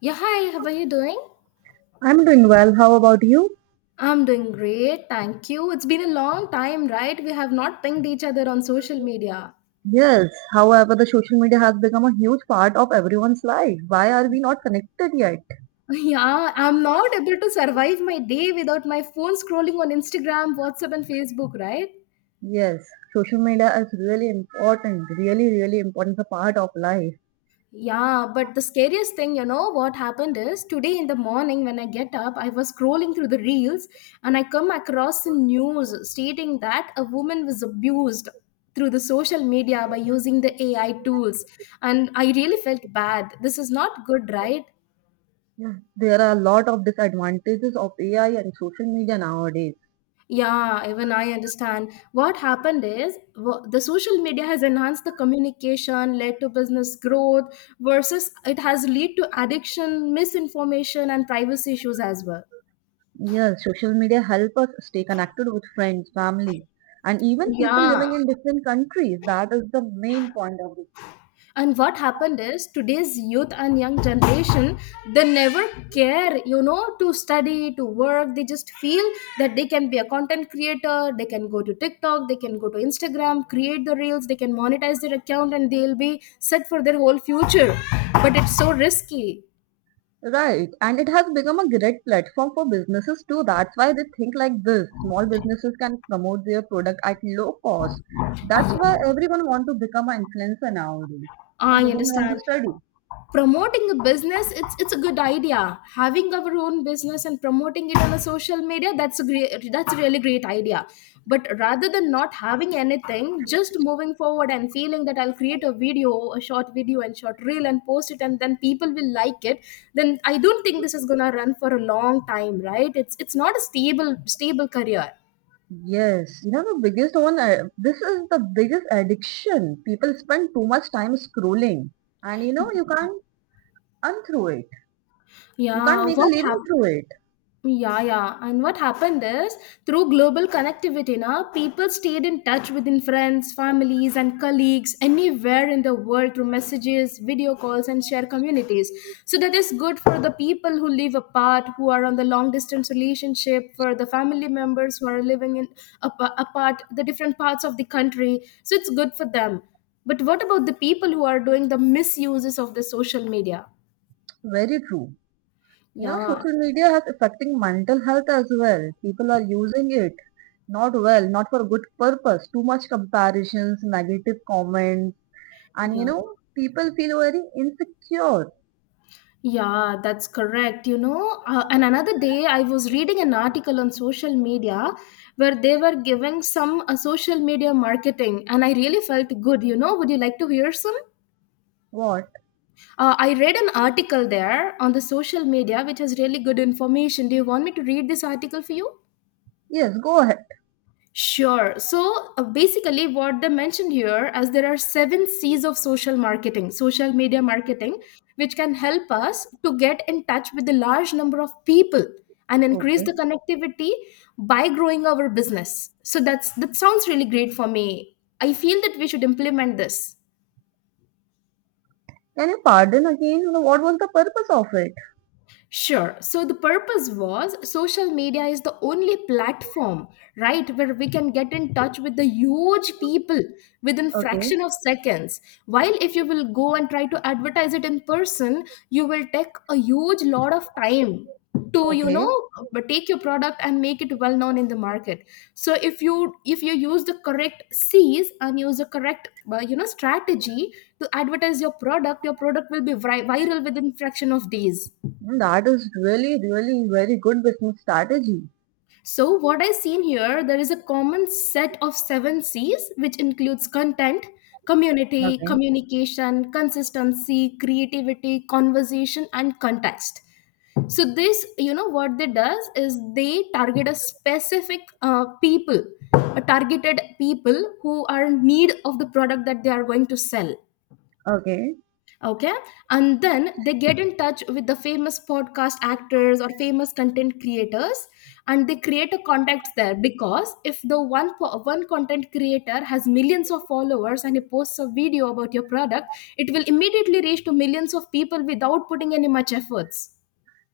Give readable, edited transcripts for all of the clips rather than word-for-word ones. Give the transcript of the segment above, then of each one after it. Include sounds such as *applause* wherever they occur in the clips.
Yeah, hi, how are you doing? I'm doing well. How about you? I'm doing great, thank you. It's been a long time, right? We have not pinged each other on social media. Yes, however, the social media has become a huge part of everyone's life. Why are we not connected yet? *laughs* Yeah, I'm not able to survive my day without my phone scrolling on Instagram, WhatsApp, and Facebook, right? Yes, social media is really important, really, really important. It's a part of life. Yeah, but the scariest thing, you know, what happened is today in the morning when I get up, I was scrolling through the reels and I come across the news stating that a woman was abused through the social media by using the AI tools. And I really felt bad. This is not good, right? Yeah. There are a lot of disadvantages of AI and social media nowadays. Yeah, even I understand. What happened is the social media has enhanced the communication, led to business growth, versus it has led to addiction, misinformation, and privacy issues as well. Yes, social media help us stay connected with friends, family, and even people Yeah. living in different countries. That is the main point of this. And what happened is today's youth and young generation, they never care, you know, to study, to work. They just feel that they can be a content creator, they can go to TikTok, they can go to Instagram, create the reels, they can monetize their account, and they'll be set for their whole future. But it's so risky. Right, and it has become a great platform for businesses too. That's why they think like this. Small businesses can promote their product at low cost. That's why everyone want to become an influencer nowadays. Now I they don't want understand. to study. Promoting a business, it's a good idea. Having our own business and promoting it on a social media, that's a great, that's a really great idea. But rather than not having anything, just moving forward and feeling that I'll create a video, a short video and short reel and post it, and then people will like it, then I don't think this is going to run for a long time, right? It's not a stable career. Yes, the biggest one. This is the biggest addiction. People spend too much time scrolling, and you can't earn it. You Yeah, can't make a what living happened? through it. Yeah, yeah. And what happened is through global connectivity, now people stayed in touch within friends, families, and colleagues anywhere in the world through messages, video calls, and share communities. So that is good for the people who live apart, who are on the long distance relationship, for the family members who are living in apart the different parts of the country. So it's good for them. But what about the people who are doing the misuses of the social media? Very true. You know, Yeah, social media has affecting mental health as well. People are using it not well, not for good purpose. Too much comparisons, negative comments, and yeah. People feel very insecure. Yeah, that's correct. You know, and another day I was reading an article on social media where they were giving some social media marketing, and I really felt good. You know, would you like to hear some? What? I read an article there on the social media which has really good information. Do you want me to read this article for you? Yes, go ahead. Sure. So basically, what they mentioned here, as there are seven C's of social marketing, social media marketing, which can help us to get in touch with a large number of people and increase Okay. the connectivity by growing our business. So that sounds really great for me. I feel that we should implement this. Can you pardon again? You know, what was the purpose of it? Sure. So the purpose was social media is the only platform, right, where we can get in touch with the huge people within Okay. fraction of seconds. While if you will go and try to advertise it in person, you will take a huge lot of time to, you know, Okay. but take your product and make it well known in the market. So if you use the correct C's and use the correct you know, strategy to advertise your product, your product will be viral within fraction of days. That is really, really very good business strategy. So, what I seen here, there is a common set of seven C's, which includes content, community, Okay. communication, consistency, creativity, conversation, and context. So, this, you know, what they does is they target a specific people, a targeted people who are in need of the product that they are going to sell. Okay. Okay. And then they get in touch with the famous podcast actors or famous content creators, and they create a contact there. Because if the one content creator has millions of followers and he posts a video about your product, it will immediately reach to millions of people without putting any much efforts.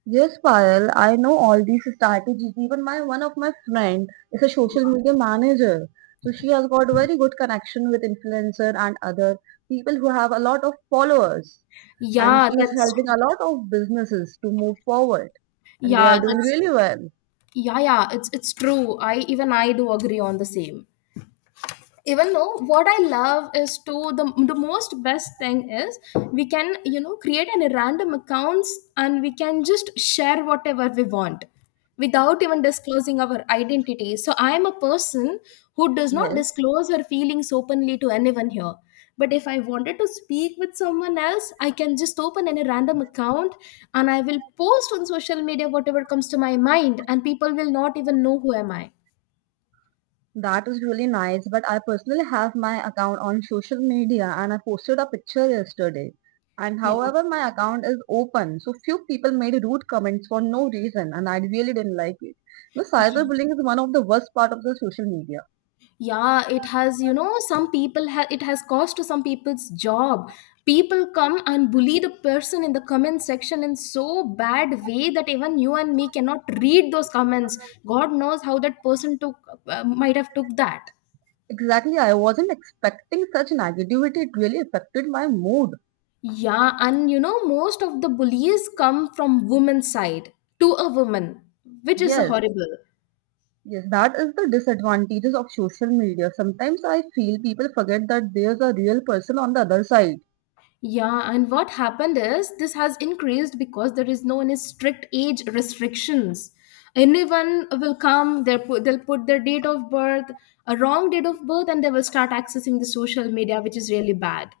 Yes, Payal, I know all these strategies. Even my one of my friend is a social media manager. So she has got very good connection with influencer and other people who have a lot of followers. And yeah she is that's helping a lot of businesses to move forward. And they are yeah doing that's really well. yeah, yeah, it's true. I even i do agree on the same. Even though what I love is, to the most best thing is we can, you know, create any random accounts and we can just share whatever we want without even disclosing our identity. So I am a person who does not Yes. disclose her feelings openly to anyone here. But if I wanted to speak with someone else, I can just open any random account and I will post on social media whatever comes to my mind and people will not even know who am I. That is really nice, but I personally have my account on social media and I posted a picture yesterday. And Yeah, however, my account is open, so few people made rude comments for no reason, and I really didn't like it. The cyberbullying is one of the worst part of the social media. yeah, it has, you know, some people it has cost to some people's job. People come and bully the person in the comment section in so bad way that even you and me cannot read those comments. God knows how that person took, might have took that. Exactly, I wasn't expecting such negativity. It really affected my mood. Yeah, and you know most of the bullies come from women's side to a woman, which is Yes, horrible. yes, that is the disadvantages of social media. Sometimes I feel people forget that there's a real person on the other side. Yeah, and what happened is this has increased because there is no any strict age restrictions. Anyone will come, they'll put their date of birth, a wrong date of birth, and they will start accessing the social media, which is really bad.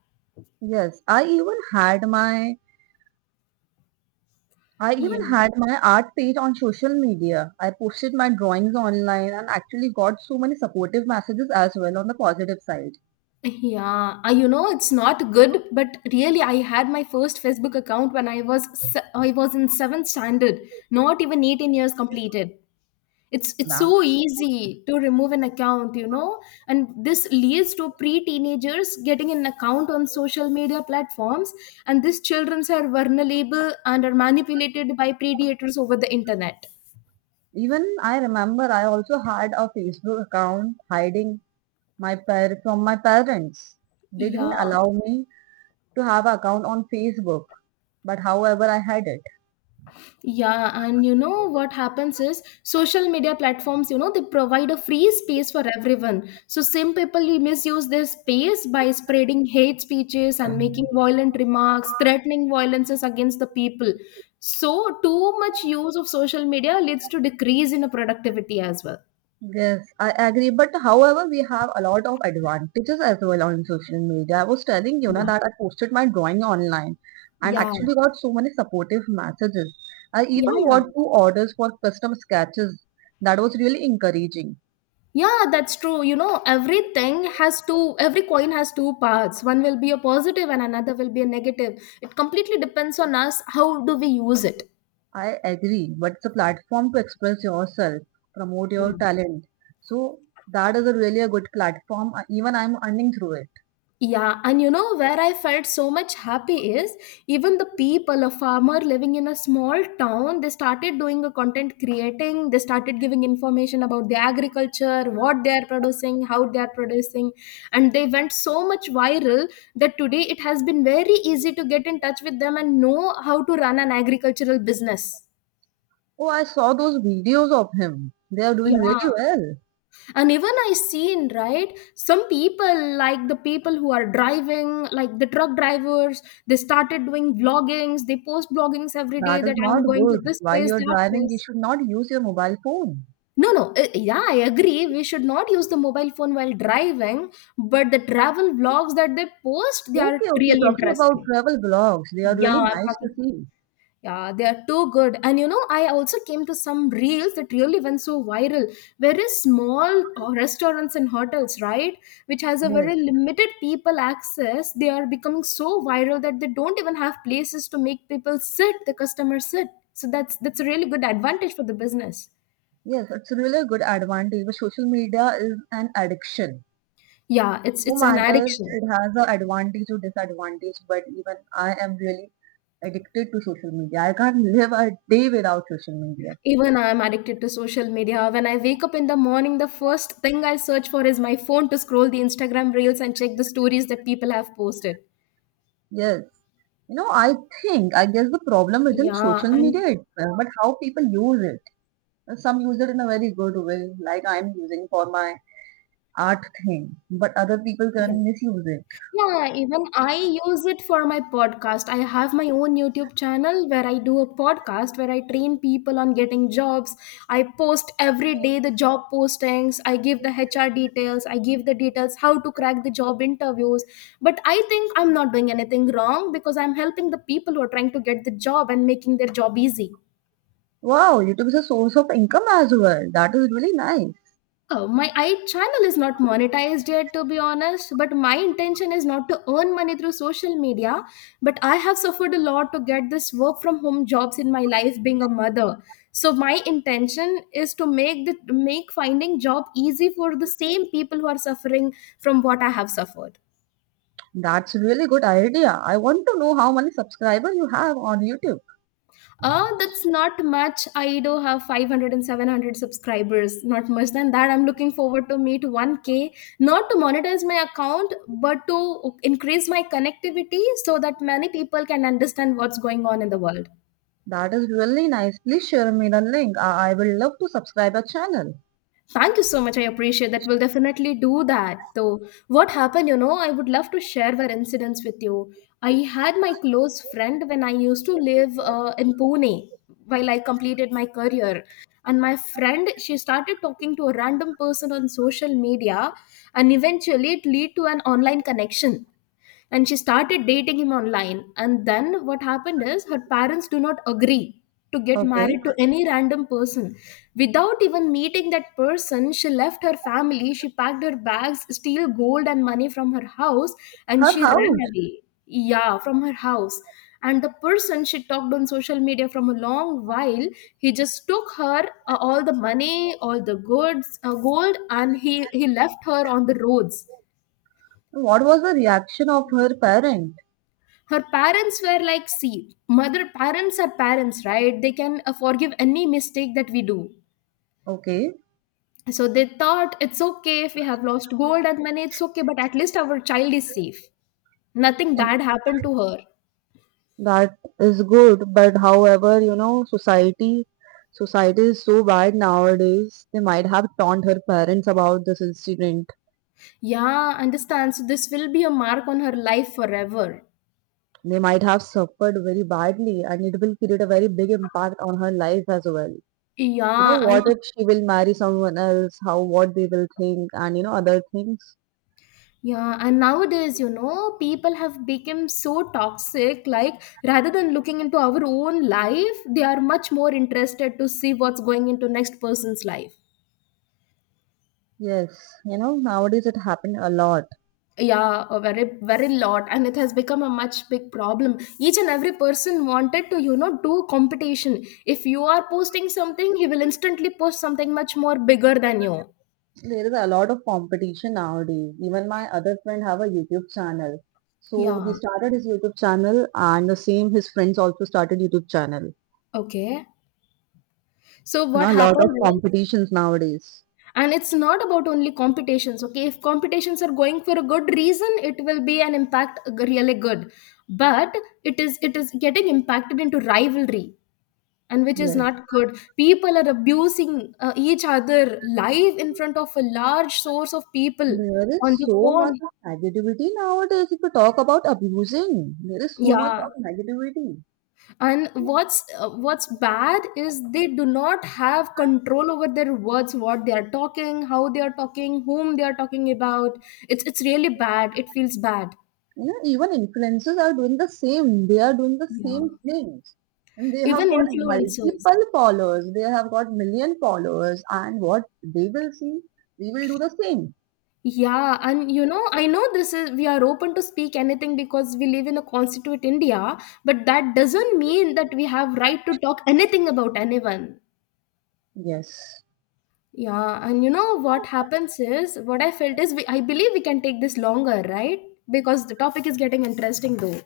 Yes, I Yeah. even had my art page on social media. I posted my drawings online and actually got so many supportive messages as well on the positive side. Yeah, you know it's not good, but really, I had my first Facebook account when I was I was in 7th standard, not even 18 years completed. It's Now, so easy to remove an account, you know, and this leads to pre-teenagers getting an account on social media platforms, and these children are vulnerable and are manipulated by predators over the internet. even I remember I also had a Facebook account hiding from my parents. They didn't Yeah. allow me to have an account on Facebook, but however I had it. Yeah, and you know what happens is social media platforms, you know, they provide a free space for everyone. So some people will misuse this space by spreading hate speeches and making violent remarks, threatening violences against the people. So too much use of social media leads to decrease in the productivity as well. Yes, I agree. But however, we have a lot of advantages as well on social media. I was telling you na, Yeah. that I posted my drawing online and Yeah. actually got so many supportive messages. I Yeah, even yeah. got two orders for custom sketches. That was really encouraging. Yeah, that's true. You know, everything has two, every coin has two parts. One will be a positive and another will be a negative. It completely depends on us. How do we use it? I agree, but it's a platform to express yourself, promote Yeah. your talent. So that is a really a good platform. Even I'm earning through it. Yeah, and you know where I felt so much happy is even the people, a farmer living in a small town, they started doing a content creating, they started giving information about the agriculture, what they are producing, how they are producing, and they went so much viral that today it has been very easy to get in touch with them and know how to run an agricultural business. Oh, I saw those videos of him. They are doing really Yeah. well. And even I seen, right, some people like the people who are driving, like the truck drivers, they started doing vloggings. They post bloggings every day That is that not I'm going to good. this While place, you're that driving, you place. should not use your mobile phone. No no Yeah, I agree, we should not use the mobile phone while driving, but the travel vlogs that they post, they are Okay, okay. really Talking about interesting. travel blogs, they are really Yeah, nice to fucking. see. Yeah, they are too good. And you know, I also came to some reels that really went so viral. Very small restaurants and hotels, right, which has a Yes, very limited people access, they are becoming so viral that they don't even have places to make people sit, the customers sit. So that's a really good advantage for the business. yes, it's really a good advantage. But social media is an addiction. Yeah, it's No it's an matters? addiction. It has a advantage or disadvantage, but even I am really addicted to social media. I can't live a day without social media. Even I'm addicted to social media. When I wake up in the morning, the first thing I search for is my phone to scroll the Instagram reels and check the stories that people have posted. Yes. I think, I guess the problem isn't Yeah, social media and itself, but how people use it. Some use it in a very good way, like I'm using for my art thing, but other people yeah, can misuse it. yeah, even I use it for my podcast. I have my own YouTube channel where I do a podcast where I train people on getting jobs. I post every day the job postings, I give the HR details, I give the details how to crack the job interviews. But I think I'm not doing anything wrong because I'm helping the people who are trying to get the job and making their job easy. Wow, YouTube is a source of income as well. That is really nice. Oh, my I channel is not monetized yet, to be honest. But my intention is not to earn money through social media. But I have suffered a lot to get this work from home jobs in my life, being a mother. So my intention is to make finding job easy for the same people who are suffering from what I have suffered. That's a really good idea. I want to know how many subscribers you have on YouTube. That's not much. I do have 500 and 700 subscribers. Not much than that. I'm looking forward to meet 1K, not to monetize my account, but to increase my connectivity so that many people can understand what's going on in the world. That is really nice. Please share me the link. I will love to subscribe your channel. Thank you so much. I appreciate that. We'll definitely do that. Though, what happened, you know, I would love to share our incidents with you. I had my close friend when I used to live in Pune while I completed my career. And my friend, she started talking to a random person on social media, and eventually it led to an online connection, and she started dating him online. And then what happened is her parents do not agree to get Okay. married to any random person without even meeting that person. She left her family, she packed her bags, steal gold and money from her house, and Her she ran house. away, yeah, from her house. And the person she talked on social media from a long while, he just took her all the money, all the goods, gold, and he left her on the roads. What was the reaction of her parent? Her parents were like, see, mother, parents are parents, right? They can forgive any mistake that we do. Okay. So they thought it's okay, if we have lost gold and money, it's okay, but at least our child is safe, nothing bad happened to her. That is good, but however, society is so bad nowadays. They might have taunt her parents about this incident. Yeah, understand, so this will be a mark on her life forever. They might have suffered very badly, and it will create a very big impact on her life as well. You Yeah, know, and what if she will marry someone else? How what they will think, and other things. yeah, and nowadays, you know, people have become so toxic, like rather than looking into our own life, they are much more interested to see what's going into next person's life. Yes, nowadays it happened a lot. Yeah, a very lot, and it has become a much big problem. Each and every person wanted to, you know, do competition. If you are posting something, he will instantly post something much more bigger than you. There is a lot of competition nowadays. Even my other friend have a YouTube channel. So Yeah, he started his YouTube channel and the same his friends also started YouTube channel. okay, so You what know, a lot of happened is, competitions nowadays. and it's not about only competitions. Okay, if competitions are going for a good reason, it will be an impact really good, but it is getting impacted into rivalry, and which is Yes. not good. People are abusing each other live in front of a large source of people There is on the so much phone. of negativity nowadays if you talk about abusing. There is so much Yeah, of negativity. and what's bad is they do not have control over their words, what they are talking, how they are talking, whom they are talking about. It's really bad. It feels bad. You know, even influencers are doing the same. They are doing the Yeah, same things. And they even have got influencers. multiple followers. They have got million followers. And what they will see, we will do the same. Yeah, and you know, I know this is, we are open to speak anything because we live in a constituent India, but that doesn't mean that we have right to talk anything about anyone. Yes. Yeah, and you know what happens is, what I felt is, we, I believe we can take this longer, right? Because the topic is getting interesting though.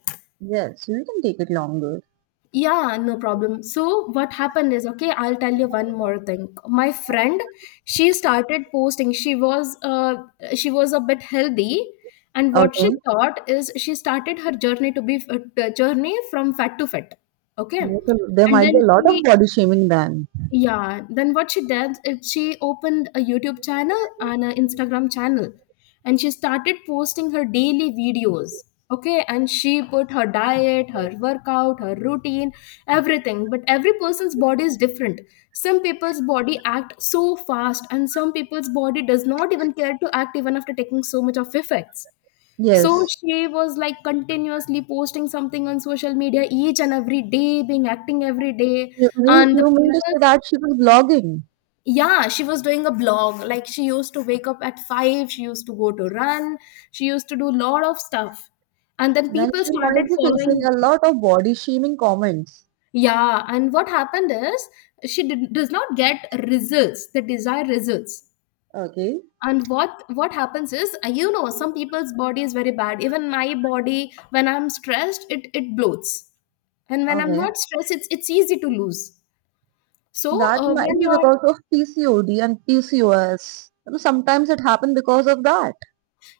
Yes, you can take it longer. Yeah, no problem. So what happened is, okay, I'll tell you one more thing. My friend, she started posting. She was a bit healthy, and what she Okay. thought is she started her journey to be journey from fat to fit. Okay, There's There and might be then a lot of she, body shaming then. yeah, then what she did is she opened a YouTube channel and an Instagram channel, and she started posting her daily videos. Okay, and she put her diet, her workout, her routine, everything. But every person's body is different. Some people's body act so fast, and some people's body does not even care to act even after taking so much of effects. So Yes. she was like continuously posting something on social media each and every day, being acting every day, You mean and the you mean to people, say that she was blogging? yeah, she was doing a blog. Like she used to wake up at 5, she used to go to run, she used to do a lot of stuff, and then Then people she started might be facing following a her. lot of body shaming comments. Yeah, and what happened is does not get results, the desired results. Okay. And what happens is, you know, some people's body is very bad. Even my body, when I'm stressed, it bloats, and when I'm Okay. not stressed, it's easy to lose. So That might when be you're, because of PCOD and PCOS. You know, sometimes it happens because of that.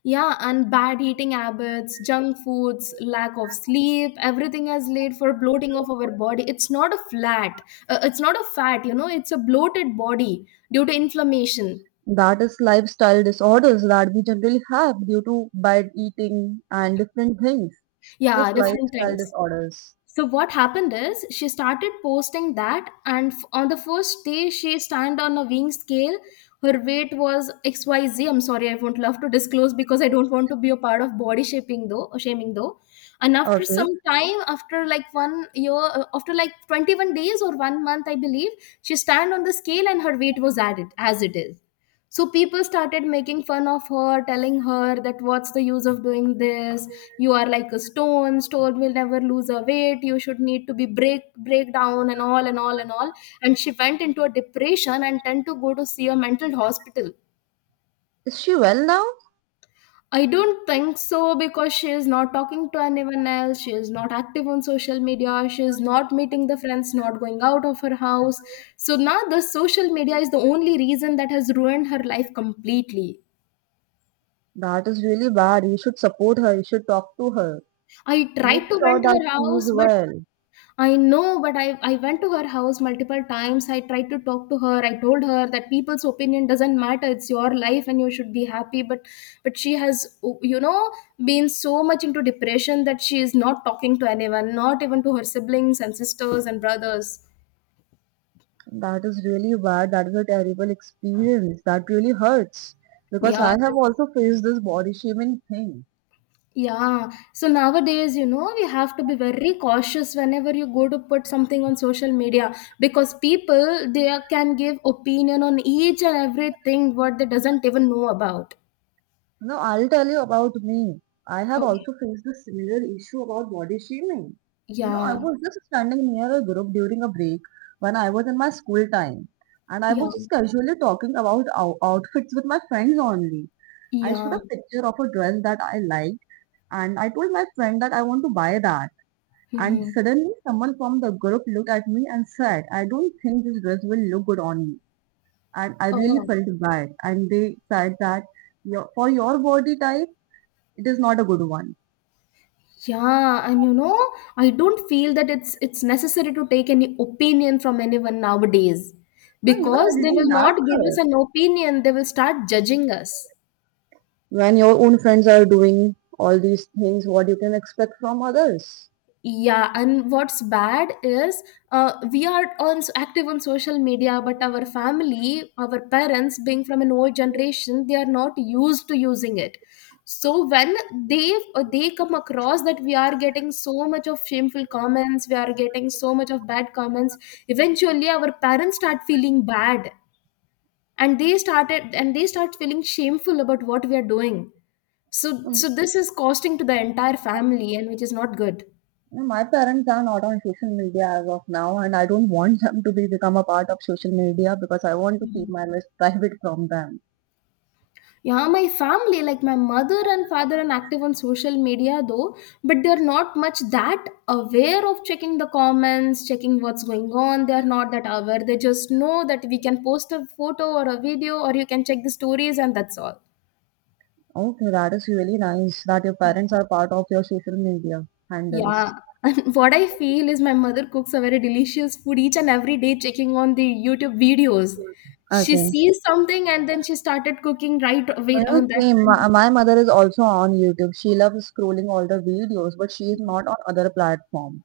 yeah, and bad eating habits, junk foods, lack of sleep, everything has laid for bloating of our body. It's not a flat, it's not a fat, you know, it's a bloated body due to inflammation. That is lifestyle disorders that we generally have due to bad eating and different things. Yeah, Just different lifestyle things. disorders. So what happened is she started posting that, and on the first day she stand on a weighing scale. Her weight was XYZ. I'm sorry, I won't love to disclose because I don't want to be a part of body shaping though, or shaming though. And after Okay. some time, after like one year, after like 21 days or one month, I believe, she stand on the scale and her weight was added as it is. So people started making fun of her, telling her that what's the use of doing this? You are like a stone, stone will never lose her weight, you should need to be break, break down, and all and all and all. And she went into a depression and tend to go to see a mental hospital. Is she well now? I don't think so, because she is not talking to anyone else. She is not active on social media. She is not meeting the friends, not going out of her house. So now the social media is the only reason that has ruined her life completely. That is really bad. You should support her. You should talk to her. I Make tried to sure went that her she is house, but well. I know, but I went to her house multiple times. I tried to talk to her. I told her that people's opinion doesn't matter. It's your life and you should be happy. But she has, you know, been so much into depression that she is not talking to anyone, not even to her siblings and sisters and brothers. That is really bad. That is a terrible experience. That really hurts. Because Yeah, I have that's, also faced this body shaming thing. yeah. So nowadays, you know, we have to be very cautious whenever you go to put something on social media, because people they can give opinion on each and everything what they doesn't even know about. Now I'll tell you about me. I have Okay. also faced a similar issue about body shaming. You know, I Yeah. was just standing near a group during a break when I was in my school time, and I Yeah. was just casually talking about outfits with my friends only. I showed Yeah. a picture of a dress that I liked, and I told my friend that I want to buy that. And Hmm. suddenly, someone from the group looked at me and said, "I don't think this dress will look good on you." And I really Oh. felt bad. And they said that your, for your body type it is not a good one. Yeah, and you know, I don't feel that it's necessary to take any opinion from anyone nowadays, No, even I because they will didn't ask not give us her. an opinion, they will start judging us. When your own friends are doing all these things, what you can expect from others. Yeah, and what's bad is, we are on active on social media, but our family, our parents, being from an old generation, they are not used to using it. So when they come across that we are getting so much of shameful comments, we are getting so much of bad comments. Eventually, our parents start feeling bad, and they start feeling shameful about what we are doing. So Mm, so this is costing to the entire family, and which is not good. my parents are not on social media as of now, and I don't want them to be become a part of social media because I want to keep my list *laughs* private from them. Yeah, my family, like my mother and father, are active on social media though, but they're not much that aware of checking the comments, checking what's going on. They're not that aware. They just know that we can post a photo or a video, or you can check the stories, and that's all. Okay, that is really nice that your parents are part of your social media handles. Yeah. *laughs* And what I feel is my mother cooks a very delicious food each and every day, checking on the YouTube videos. She Okay. sees something and then she started cooking right away Uh, on that. same. My, my mother is also on YouTube. She loves scrolling all the videos, but she is not on other platform.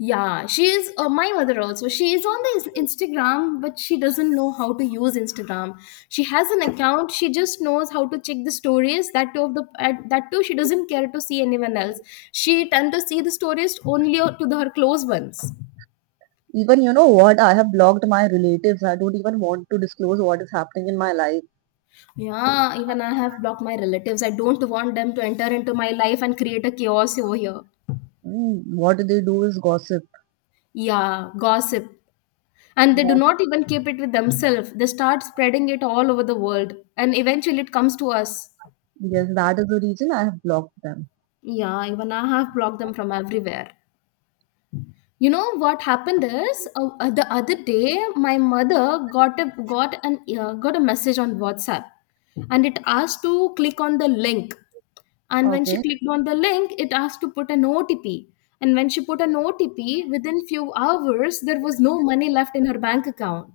Yeah, she is my mother also. She is on the Instagram, but she doesn't know how to use Instagram. She has an account. She just knows how to check the stories. That too, of the at, that too, she doesn't care to see anyone else. She tend to see the stories only to the, her close ones. Even you know what? I have blocked my relatives. I don't even want to disclose what is happening in my life. Yeah, even I have blocked my relatives. I don't want them to enter into my life and create a chaos over here. Mm, what they do is gossip. Yeah, gossip. And they do What? not even keep it with themselves. They start spreading it all over the world, and eventually it comes to us. Yes, that is the reason I have blocked them. Yeah, even I have blocked them from everywhere. You know what happened is, the other day my mother got a message on WhatsApp, and it asked to click on the link. And when she Okay. clicked on the link, it asked to put an OTP. And when she put an OTP, within few hours there was no money left in her bank account.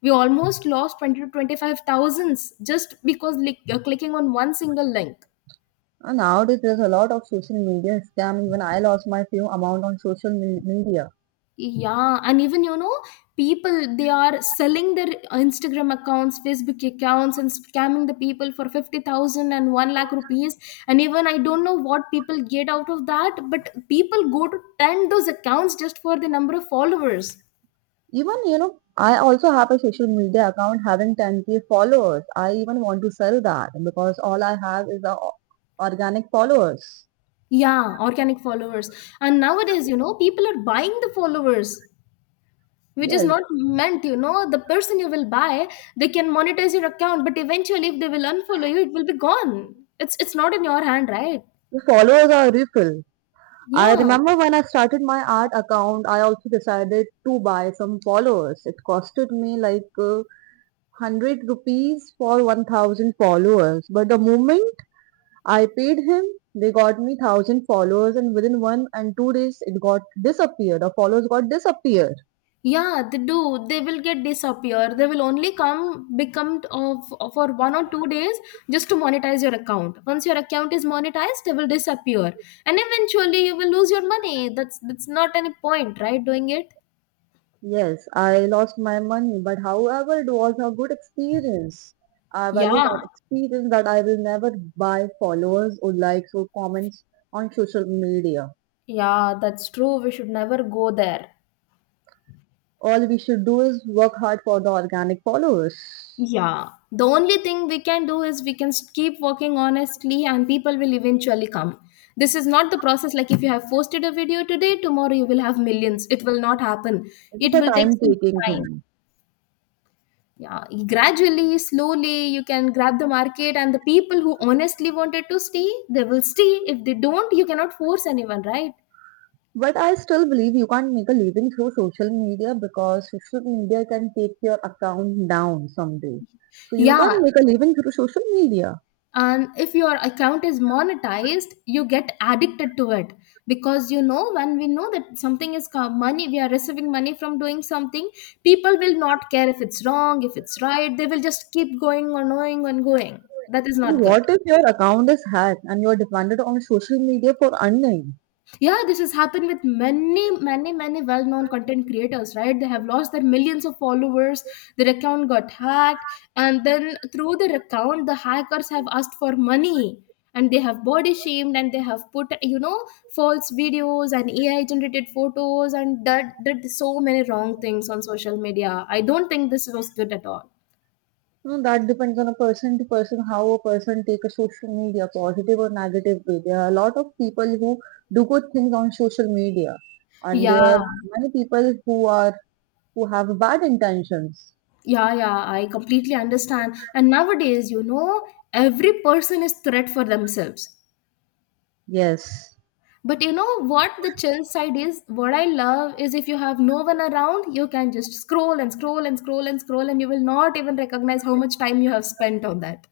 We almost lost 20 to 25 thousands just because like, clicking on one single link. And nowadays, there's a lot of social media scam. Even I lost my few amount on media. Yeah, and even, you know, people they are selling their Instagram accounts, Facebook accounts, and scamming the people for fifty thousand and one lakh rupees. And even I don't know what people get out of that, but people go to tend those accounts just for the number of followers. Even, you know, I also have a social media account having 10k followers. I even want to sell that because all I have is the organic followers. Yeah, organic followers. And nowadays, you know, people are buying the followers, which is Yes, not meant, you know, the person you will buy, they can monetize your account, but eventually, if they will unfollow you, it will be gone. It's not in your hand, right? the followers are refill. I Yeah, remember when I started my art account, I also decided to buy some followers. It costed me like 100 rupees for 1000 followers. But the moment I paid him, they got me 1000 followers, and within 1 and 2 days, it got disappeared. The followers got disappeared. yeah, they do. They will get disappear. They will only come become of for one or two days just to monetize your account. Once your account is monetized, they will disappear, and eventually you will lose your money. That's not any point, right? Doing it. Yes, I lost my money, but however, it was a good experience. I value Yeah, that experience that I will never buy followers or likes or comments on social media. yeah, that's true. We should never go there. All we should do is work hard for the organic followers. Yeah, the only thing we can do is we can keep working honestly and people will eventually come. This is not the process. Like if you have posted a video today, tomorrow you will have millions. It will not happen. It is It a will take time some taking time. thing. Yeah, gradually, slowly, you can grab the market, and the people who honestly wanted to stay, they will stay. If they don't, you cannot force anyone, right? But I still believe you can't make a living through social media because social media can take your account down someday. So you can't Yeah, make a living through social media. and if your account is monetized, you get addicted to it. Because when we know that money, we are receiving money from doing something, people will not care if it's wrong, if it's right, they will just keep going on, going and going. That is not good. What if your account is hacked and you're dependent on social media for earning? Yeah, this has happened with many well-known content creators, right? They have lost their millions of followers, their account got hacked, and then through their account the hackers have asked for money, and they have body shamed, and they have put, false videos and ai generated photos, and that did so many wrong things on social media. I don't think this was good at all. No, that depends on a person to person, how a person take a social media, positive or negative way. There are a lot of people who do good things on social media, and there are Yeah, many people who have bad intentions. yeah. I completely understand. And nowadays, every person is threat for themselves. Yes. But you know what the chill side is? What I love is if you have no one around, you can just scroll and scroll and scroll and scroll, and you will not even recognize how much time you have spent on that.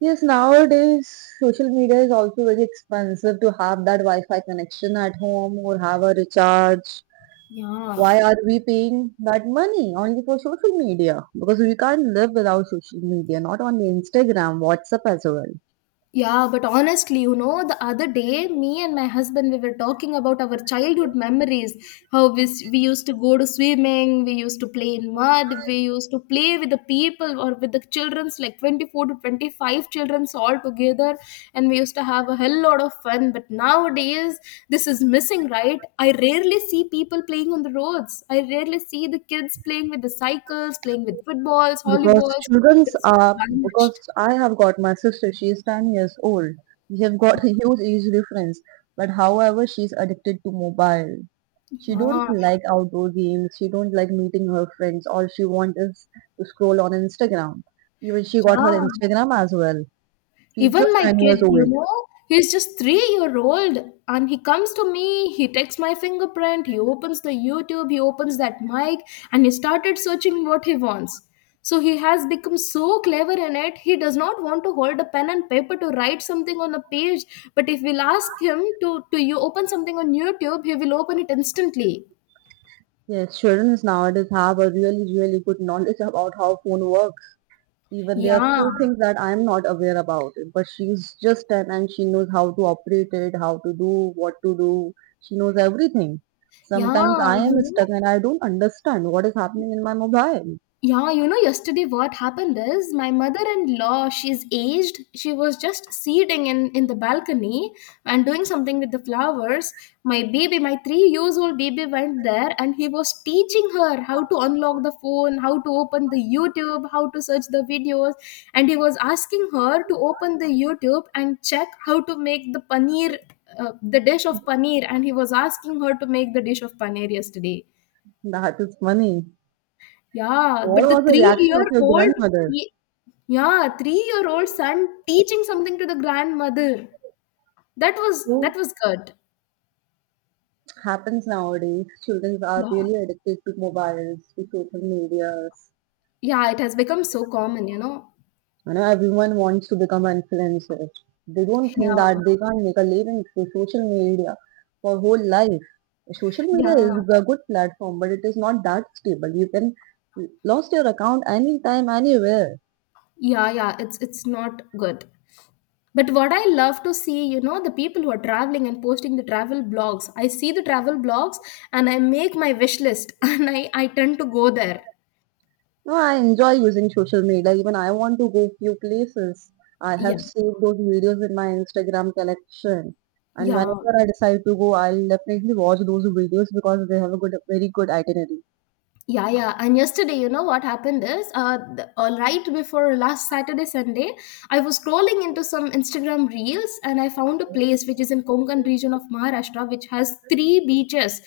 Yes, nowadays social media is also very expensive to have that Wi-Fi connection at home or have a recharge. Yeah. Why are we paying that money only for social media? Because we can't live without social media, not only Instagram, WhatsApp as well. Yeah, but honestly, the other day, me and my husband, we were talking about our childhood memories. How we used to go to swimming, we used to play in mud, we used to play with the people or with the childrens, like 24 to 25 childrens all together. And we used to have a hell lot of fun. But nowadays, this is missing, right? I rarely see people playing on the roads. I rarely see the kids playing with the cycles, playing with footballs, Because volleyballs. children's It's are all because vanished. I have got my sister, she is 10 years old. We have got a huge age difference, but however, she's addicted to mobile. She don't Yeah. like outdoor games. She don't like meeting her friends. All she wants is to scroll on Instagram. Even she got her Yeah. Instagram as well. She's Even just my 10 years kid, old. He's just 3 year old, and he comes to me, he takes my fingerprint, he opens the YouTube, he opens that mic, and he started searching what he wants. So he has become so clever in it. He does not want to hold a pen and paper to write something on a page. But if we'll ask him to you open something on YouTube, he will open it instantly. Yes, children nowadays have a really, really good knowledge about how phone works. Even there are Yeah. few things that I'm not aware about, but she's just 10 and she knows how to operate it, how to do, what to do. She knows everything. Sometimes Yeah, I you am know, stuck and I don't understand what is happening in my mobile. Yesterday what happened is my mother-in-law, she's aged. She was just sitting in the balcony and doing something with the flowers. My baby, my 3 years old baby went there and he was teaching her how to unlock the phone, how to open the YouTube, how to search the videos. And he was asking her to open the YouTube and check how to make the paneer, the dish of paneer. And he was asking her to make the dish of paneer yesterday. That is funny. Yeah, What but the was the reaction of your three-year-old, grandmother? yeah, three-year-old son teaching something to the grandmother. That was that Who was good. happens nowadays? Children are Yeah, really addicted to mobiles, to social medias. yeah, it has become so common, you know. You know, everyone wants to become an influencer. They don't Yeah, think that they can't make a living through social media for whole life. Social media is yeah, a good platform, but it is not that stable. You can lost your account anytime, anywhere. yeah. It's not good. But what I love to see, the people who are traveling and posting the travel blogs. I see the travel blogs and I make my wish list *laughs* and I tend to go there. No, I enjoy using social media. Even I want to go few places. I Yeah, have saved those videos in my Instagram collection. And yeah. whenever I decide to go, I'll definitely watch those videos because they have a good, very good itinerary. Yeah, yeah. And yesterday, you know what happened is, right before last Saturday, Sunday, I was scrolling into some Instagram reels and I found a place which is in Konkan region of Maharashtra, which has three beaches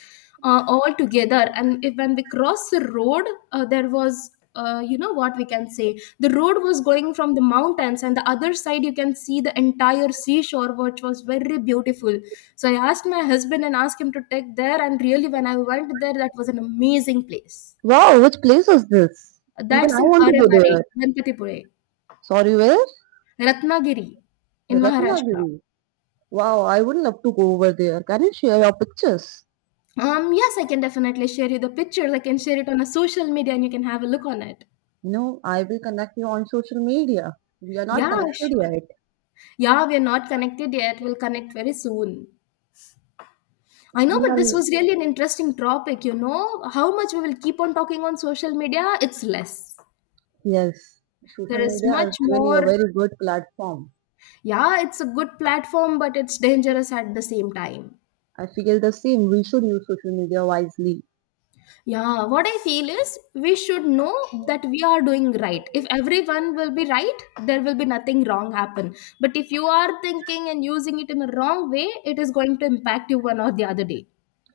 all together. And if when we crossed the road, there was you know, what we can say, the road was going from the mountains and the other side you can see the entire seashore, which was very beautiful. So I asked my husband and asked him to take there, and really, when I went there, that was an amazing place. Wow, which place is this? Even That's I in want to go Arevare, there. Ganpatipure, Sorry, where? Ratnagiri, in Maharashtra. Ratnagiri. Wow, I would love to go over there. Can you share your pictures? Yes, I can definitely share you the pictures. I can share it on a social media and you can have a look on it. No, I will connect you on social media. We are not Yeah, connected sure. yet. Yeah, we are not connected yet. We'll connect very soon. I know, We but are, this was really an interesting topic, you know. How much we will keep on talking on social media, it's less. yes, There social is media is much really more. a very good platform. Yeah, it's a good platform, but it's dangerous at the same time. I feel the same. We should use social media wisely. Yeah, what I feel is we should know that we are doing right. If everyone will be right, there will be nothing wrong happen. But if you are thinking and using it in a wrong way, it is going to impact you one or the other day.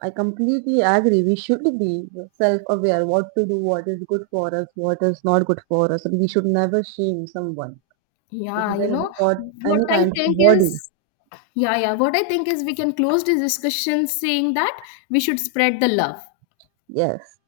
I completely agree. We should be self-aware what to do, what is good for us, what is not good for us, and we should never shame someone if Yeah, they you know, have got what any I kind of think body. is Yeah, yeah. What I think is we can close this discussion saying that we should spread the love. Yes.